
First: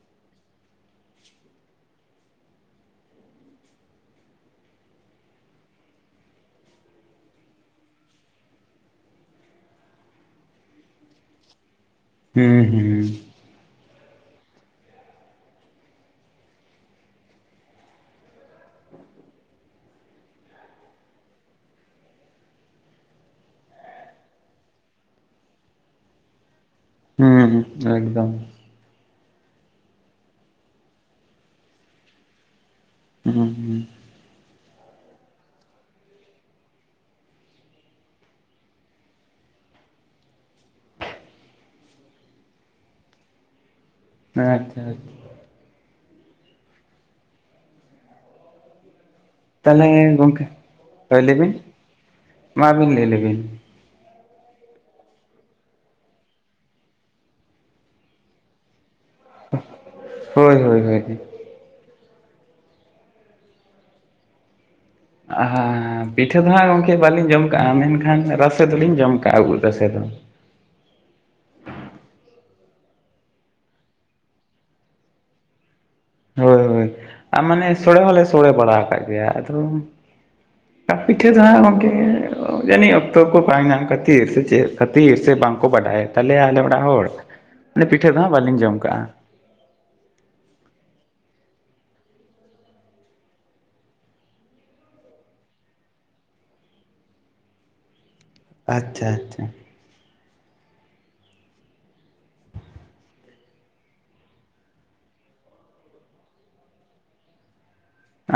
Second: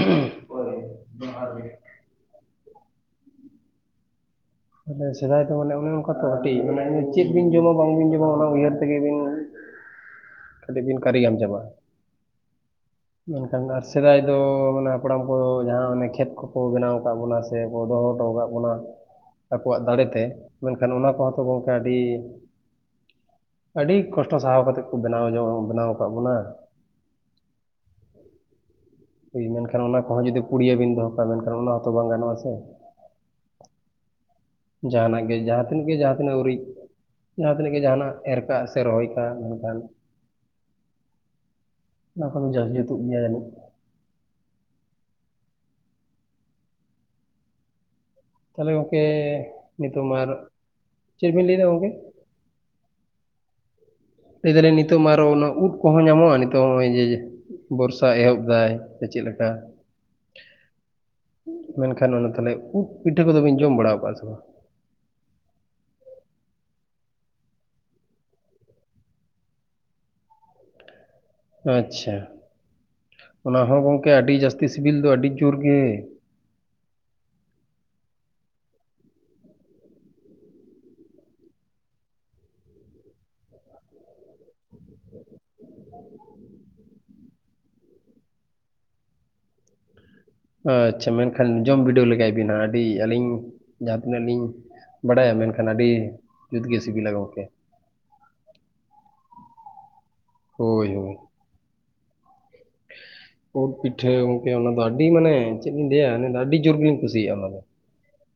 *inaudible* ᱡᱚᱦᱟᱨ ᱜᱮ ᱾ ᱢᱟᱱᱮ ᱥᱮᱫᱟᱭ ᱫᱚ ᱢᱟᱱᱮ ᱚᱱᱮ ᱚᱱᱠᱟ ᱛᱚ ᱠᱟᱹᱴᱤᱡ ᱢᱟᱱᱮ ᱪᱮᱫ ᱵᱤᱱ ᱡᱚᱢᱟ ᱵᱟᱝᱵᱤᱱ ᱡᱚᱢᱟ? ᱚᱱᱟ ᱩᱭᱦᱟᱹᱨ ᱛᱮᱜᱮ ᱵᱤᱱ *unintelligible* ᱠᱟᱹᱴᱤᱜ ᱵᱤᱱ ᱠᱟᱨᱤ ᱜᱟᱢ ᱪᱟᱵᱟᱜᱼᱟ ᱾ ᱦᱩᱸ ᱦᱩᱸ ᱾ ᱢᱮᱱᱠᱷᱟᱱ ᱟᱨ ᱥᱮᱫᱟᱭ ᱫᱚ ᱢᱟᱱᱮ ᱦᱟᱯᱲᱟᱢ ᱠᱚ ᱡᱟᱦᱟᱸ ᱚᱱᱮ ᱠᱷᱮᱛ ᱠᱚᱠᱚ ᱵᱮᱱᱟᱣ ᱟᱠᱟᱫ ᱵᱚᱱᱟ ᱥᱮ ᱥᱮ ᱠᱚ ᱫᱚᱦᱚ ᱦᱚᱴᱚ ᱠᱟᱜ ᱵᱚᱱᱟ ᱟᱠᱚᱣᱟᱜ ᱫᱟᱲᱮᱛᱮ ᱢᱮᱱᱠᱷᱟᱱ ᱚᱱᱟ ᱠᱚᱦᱚᱸ ᱛᱚ ᱜᱚᱢᱠᱮ ᱟᱹᱰᱤᱼᱼ ᱟᱹᱰᱤ ᱠᱚᱥᱴᱚ ᱥᱟᱦᱟᱣ ᱠᱟᱛᱮᱫ ᱠᱚ ᱵᱮᱱᱟᱣ ᱡᱚᱝ ᱵᱮᱱᱟᱣ ᱟᱠᱟᱫ ᱵᱚᱱᱟ ᱾ ᱦᱮᱸ ᱦᱮᱸ ᱮᱠᱫᱚᱢ ᱾ ᱢᱮᱱᱠᱷᱟᱱ ᱚᱱᱟ ᱠᱚᱦᱚᱸ ᱡᱩᱫᱤ ᱯᱩᱲᱤᱭᱟᱹ ᱵᱮᱱ ᱫᱚᱦᱚ ᱠᱟᱜᱼᱟ ᱢᱮᱱᱠᱷᱟᱱ ᱚᱱᱟ ᱦᱚᱸᱛᱚ ᱵᱟᱝ ᱜᱟᱱᱚᱜᱼᱟ ᱥᱮ ᱾ ᱦᱩᱸ ᱦᱩᱸ ᱾ ᱡᱟᱦᱟᱱᱟᱜ ᱜᱮ ᱡᱟᱦᱟᱸ ᱛᱤᱱᱟᱹᱜ ᱜᱮ ᱡᱟᱦᱟᱸᱛᱤᱱᱟᱹᱜ ᱩᱨᱤᱡᱼᱼ ᱡᱟᱦᱟᱸ ᱛᱤᱱᱟᱹᱜ ᱜᱮ ᱡᱟᱦᱟᱱᱟᱜ ᱮᱨ ᱠᱟᱜ ᱥᱮ ᱨᱚᱦᱚᱭ ᱠᱟᱜ ᱢᱮᱱᱠᱷᱟᱱᱼᱼ ᱚᱱᱟ ᱠᱚᱫᱚ ᱡᱟᱹᱠ ᱡᱩᱛᱩᱜ ᱜᱮᱭᱟ ᱡᱟᱹᱱᱤᱡ ᱾ ᱟᱪᱷᱟ ᱟᱪᱷᱟ ᱾ ᱛᱟᱦᱚᱞᱮ ᱜᱚᱢᱠᱮ ᱱᱤᱛᱚᱜ ᱢᱟ ᱛᱟᱦᱚᱞᱮ ᱟᱨ ᱜᱚᱝᱠᱮ ᱦᱳᱭ ᱪᱮᱫ ᱵᱮᱱ ᱵᱤᱱ ᱞᱟᱹᱭ ᱮᱟ ᱜᱚᱢᱠᱮ ᱾ ᱢᱟ ᱟᱵᱤᱱ ᱞᱟᱹᱭ ᱞᱮᱵᱤᱱ ᱾ ᱞᱟᱹᱭ ᱫᱟᱞᱤᱧ ᱱᱤᱛᱚᱜ ᱢᱟ ᱟᱨᱚ ᱚᱱᱟ ᱩᱫ ᱠᱚᱦᱚᱸ ᱧᱟᱢᱚᱜᱼᱟ ᱱᱤᱛᱚᱜ ᱱᱚᱜᱼᱚᱭ ᱡᱮ ᱵᱚᱨᱥᱟ ᱮᱦᱚᱵ ᱫᱟᱭ᱾ ᱥᱮ ᱪᱮᱫ ᱞᱮᱠᱟ ᱦᱳᱭ ᱦᱳᱭ ᱦᱳᱭ ᱢᱮᱱᱠᱷᱟᱱ ᱚᱱᱟ ᱛᱟᱦᱚᱞᱮ ᱩᱫ ᱯᱤᱴᱷᱟᱹ ᱠᱚᱫᱚ ᱵᱤᱱ ᱡᱚᱢ ᱵᱟᱲᱟᱣ ᱠᱟᱜ-ᱟ ᱥᱮ ᱵᱟᱝ? ᱦᱮᱸ ᱯᱤᱴᱷᱟᱹ ᱫᱚ ᱦᱟᱸᱜ ᱜᱚᱢᱠᱮ ᱵᱟᱹᱞᱤᱧ ᱡᱚᱢ ᱠᱟᱜ-ᱟ ᱢᱮᱱᱠᱷᱟᱱ ᱨᱟᱥᱮ ᱫᱚᱞᱤᱧ ᱡᱚᱢ ᱠᱟᱜ-ᱟ ᱩᱫ ᱨᱟᱥᱮ ᱫᱚ᱾ ᱟᱪᱪᱷᱟ ᱚᱱᱟ ᱦᱚᱸ ᱜᱚᱢᱠᱮ ᱟᱹᱰᱤ ᱡᱟᱹᱥᱛᱤ ᱥᱤᱵᱤᱞ ᱫᱚ ᱟᱹᱰᱤ ᱡᱳᱨ ᱜᱮ ᱾ ᱦᱳᱭ ᱦᱳᱭ ᱟᱨ ᱢᱟᱱᱮ ᱥᱳᱲᱮ ᱦᱚᱸᱞᱮ ᱥᱳᱲᱮ ᱵᱟᱲᱟ ᱠᱟᱜ ᱜᱮᱭᱟ, ᱟᱫᱚ ᱯᱤᱴᱷᱟᱹ ᱫᱚᱦᱟᱸᱜ ᱜᱚᱢᱠᱮ ᱡᱟᱹᱱᱤᱡ ᱚᱠᱛᱚ ᱠᱚ ᱵᱟᱝ ᱧᱟᱢ ᱠᱷᱟᱹᱛᱤᱨ ᱥᱮ ᱪᱮᱫ ᱠᱷᱟᱹᱛᱤᱨ ᱥᱮ ᱵᱟᱝᱠᱚ ᱵᱟᱰᱟᱭᱟ ᱾ ᱛᱟᱦᱚᱞᱮ ᱟᱞᱮ ᱚᱲᱟᱜ ᱦᱚᱲ ᱢᱟᱱᱮ ᱯᱤᱴᱷᱟᱹ ᱫᱚ ᱦᱟᱸᱜ ᱵᱟᱞᱤᱧ ᱡᱚᱢ ᱠᱟᱜᱼᱟ᱾ ᱟᱪᱪᱷᱟ ᱢᱮᱱᱠᱷᱟᱱ ᱡᱚᱢ ᱵᱤᱰᱟᱹᱣ ᱞᱮᱜᱟᱭ ᱵᱤᱱ ᱦᱟᱸᱜ ᱟᱹᱰᱤ ᱟᱹᱞᱤᱧ ᱡᱟᱦᱟᱸ ᱛᱤᱱᱟᱹᱜ ᱞᱤᱧ ᱵᱟᱰᱟᱭᱟ ᱢᱮᱱᱠᱷᱟᱱ ᱟᱹᱰᱤ ᱡᱩᱛᱜᱮ ᱥᱤᱵᱤᱞᱟ ᱜᱚᱢᱠᱮ ᱾ ᱟᱪᱪᱷᱟ ᱟᱪᱪᱷᱟ ᱾ ᱦᱳᱭ ᱦᱳᱭ ᱾ ᱩᱫ ᱯᱤᱴᱷᱟᱹ ᱜᱚᱝᱠᱮ ᱚᱱᱟᱫᱚ ᱟᱹᱰᱤ ᱢᱟᱱᱮ ᱪᱮᱫ ᱞᱤᱧ ᱞᱟᱹᱭᱟ ᱚᱱᱟ ᱫᱚ ᱟᱹᱰᱤ ᱡᱳᱨ ᱜᱮᱞᱤᱧ ᱠᱩᱥᱤᱭᱟᱜ-ᱟ ᱚᱱᱟᱫᱚ ᱾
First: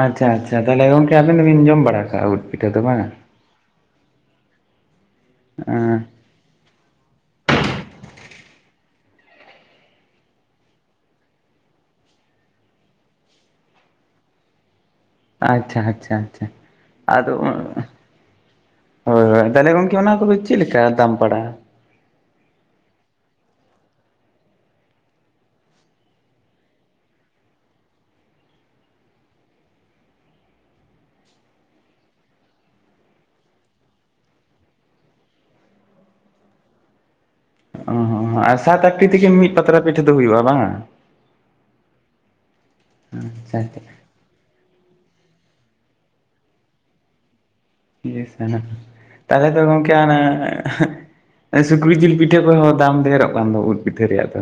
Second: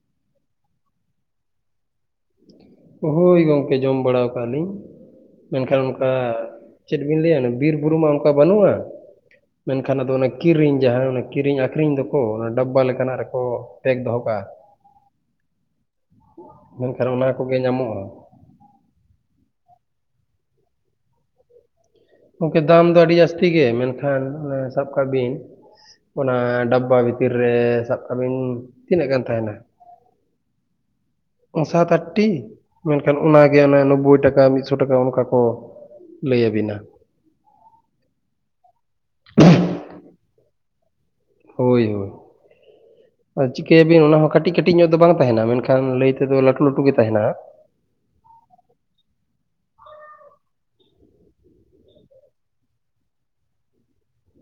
ᱟᱪᱪᱷᱟ ᱟᱪᱪᱷᱟ ᱛᱟᱦᱚᱞᱮ ᱜᱚᱢᱠᱮ ᱟᱵᱤᱱ ᱫᱚᱵᱤᱱ ᱡᱚᱢ ᱵᱟᱲᱟᱜ ᱦᱳᱭ ᱜᱚᱢᱠᱮ ᱡᱚᱢ ᱵᱟᱲᱟᱣ ᱠᱟᱜ-ᱟ ᱞᱤᱧ, ᱢᱮᱱᱠᱷᱟᱱ ᱮᱸ ᱚᱱᱠᱟ ᱪᱮᱫ ᱵᱤᱱ ᱞᱟᱹᱭᱟ ᱵᱤᱨ ᱵᱩᱨᱩ ᱢᱟ ᱚᱱᱠᱟ ᱵᱟᱹᱱᱩᱜ-ᱟ ᱾ ᱢᱮᱱᱠᱷᱟᱱ ᱟᱫᱚ ᱚᱱᱟ ᱠᱤᱨᱤᱧ ᱡᱟᱦᱟᱸ ᱚᱱᱟ ᱠᱤᱨᱤᱧ ᱟᱹᱠᱷᱨᱤᱧ ᱫᱚᱠᱚ ᱚᱱᱟ ᱰᱟᱵᱵᱟ ᱞᱮᱠᱟᱱᱟᱜ ᱨᱮᱠᱚ ᱯᱮᱠ ᱫᱚᱦᱚ ᱠᱟᱜ-ᱟ ᱾ ᱟᱪᱪᱷᱟ ᱟᱪᱪᱷᱟ ᱟᱪᱪᱷᱟ ᱢᱮᱱᱠᱷᱟᱱ ᱟᱫᱚ ᱚᱱᱟ ᱠᱚᱜᱮ ᱧᱟᱢᱚᱜᱼᱟ ᱦᱳᱭ ᱦᱳᱭ ᱛᱟᱦᱚᱞᱮ ᱜᱚᱢᱠᱮ ᱚᱱᱟ ᱠᱚᱫᱚ ᱪᱮᱫ ᱞᱮᱠᱟ ᱫᱟᱢ ᱯᱟᱲᱟᱜ-ᱟ ᱾ ᱜᱚᱢᱠᱮ ᱫᱟᱢ ᱫᱚ ᱟᱹᱰᱤ ᱡᱟᱹᱥᱛᱤ ᱜᱮ ᱢᱮᱱᱠᱷᱟᱱ ᱚᱱᱮ ᱥᱟᱵ ᱠᱟᱜ ᱵᱤᱱ ᱚᱱᱟ ᱰᱟᱵᱵᱟ ᱵᱷᱤᱛᱤᱨ ᱨᱮ ᱥᱟᱵ ᱠᱟᱜ ᱵᱤᱱ ᱛᱤᱱᱟᱹᱜ ᱜᱟᱱ ᱛᱟᱦᱮᱱᱟ? ᱥᱟᱛ ᱟᱴᱴᱤ ᱢᱮᱱᱠᱷᱟᱱ ᱚᱱᱟᱜᱮ ᱚᱱᱮ ᱱᱳᱵᱽᱵᱳᱭ ᱴᱟᱠᱟ ᱢᱤᱫᱥᱚ ᱴᱟᱠᱟ ᱚᱱᱠᱟ ᱠᱚ ᱞᱟᱹᱭ ᱟᱹᱵᱤᱱᱟ ᱾ ᱚ ᱟᱨ ᱥᱟᱛ ᱟᱴᱴᱤ ᱛᱮᱜᱮ ᱢᱤᱫ ᱯᱟᱛᱲᱟ ᱯᱤᱴᱷᱟᱹ ᱫᱚ ᱦᱩᱭᱩᱜ-ᱟ ᱵᱟᱝᱟ? ᱦᱳᱭ ᱦᱳᱭ ᱟᱨ ᱟᱪᱪᱷᱟ ᱪᱤᱠᱟᱹᱭ ᱟᱪᱪᱷᱟ ᱟᱵᱤᱱ ᱚᱱᱟ ᱦᱚᱸ ᱠᱟᱹᱴᱤᱡ ᱠᱟᱹᱴᱤᱡ ᱧᱚᱜ ᱫᱚ ᱵᱟᱝ ᱛᱟᱦᱮᱱᱟ ᱢᱮᱱᱠᱷᱟᱱ ᱞᱟᱹᱭ ᱛᱮᱫᱚ ᱞᱟᱹᱴᱩ ᱞᱟᱹᱴᱩ ᱜᱮ ᱛᱟᱦᱮᱱᱟ ᱾ ᱛᱟᱦᱚᱞᱮ ᱛᱚ ᱜᱚᱢᱠᱮ ᱮᱱᱟ ᱥᱩᱠᱨᱤ ᱡᱤᱞ ᱯᱤᱴᱷᱟᱹ ᱠᱚᱷᱡ ᱦᱚᱸ ᱫᱟᱢ ᱰᱷᱮᱨᱚᱜ ᱠᱟᱱ ᱫᱚ ᱩᱫ ᱯᱤᱴᱷᱟᱹ ᱨᱮᱭᱟᱜ ᱫᱚ᱾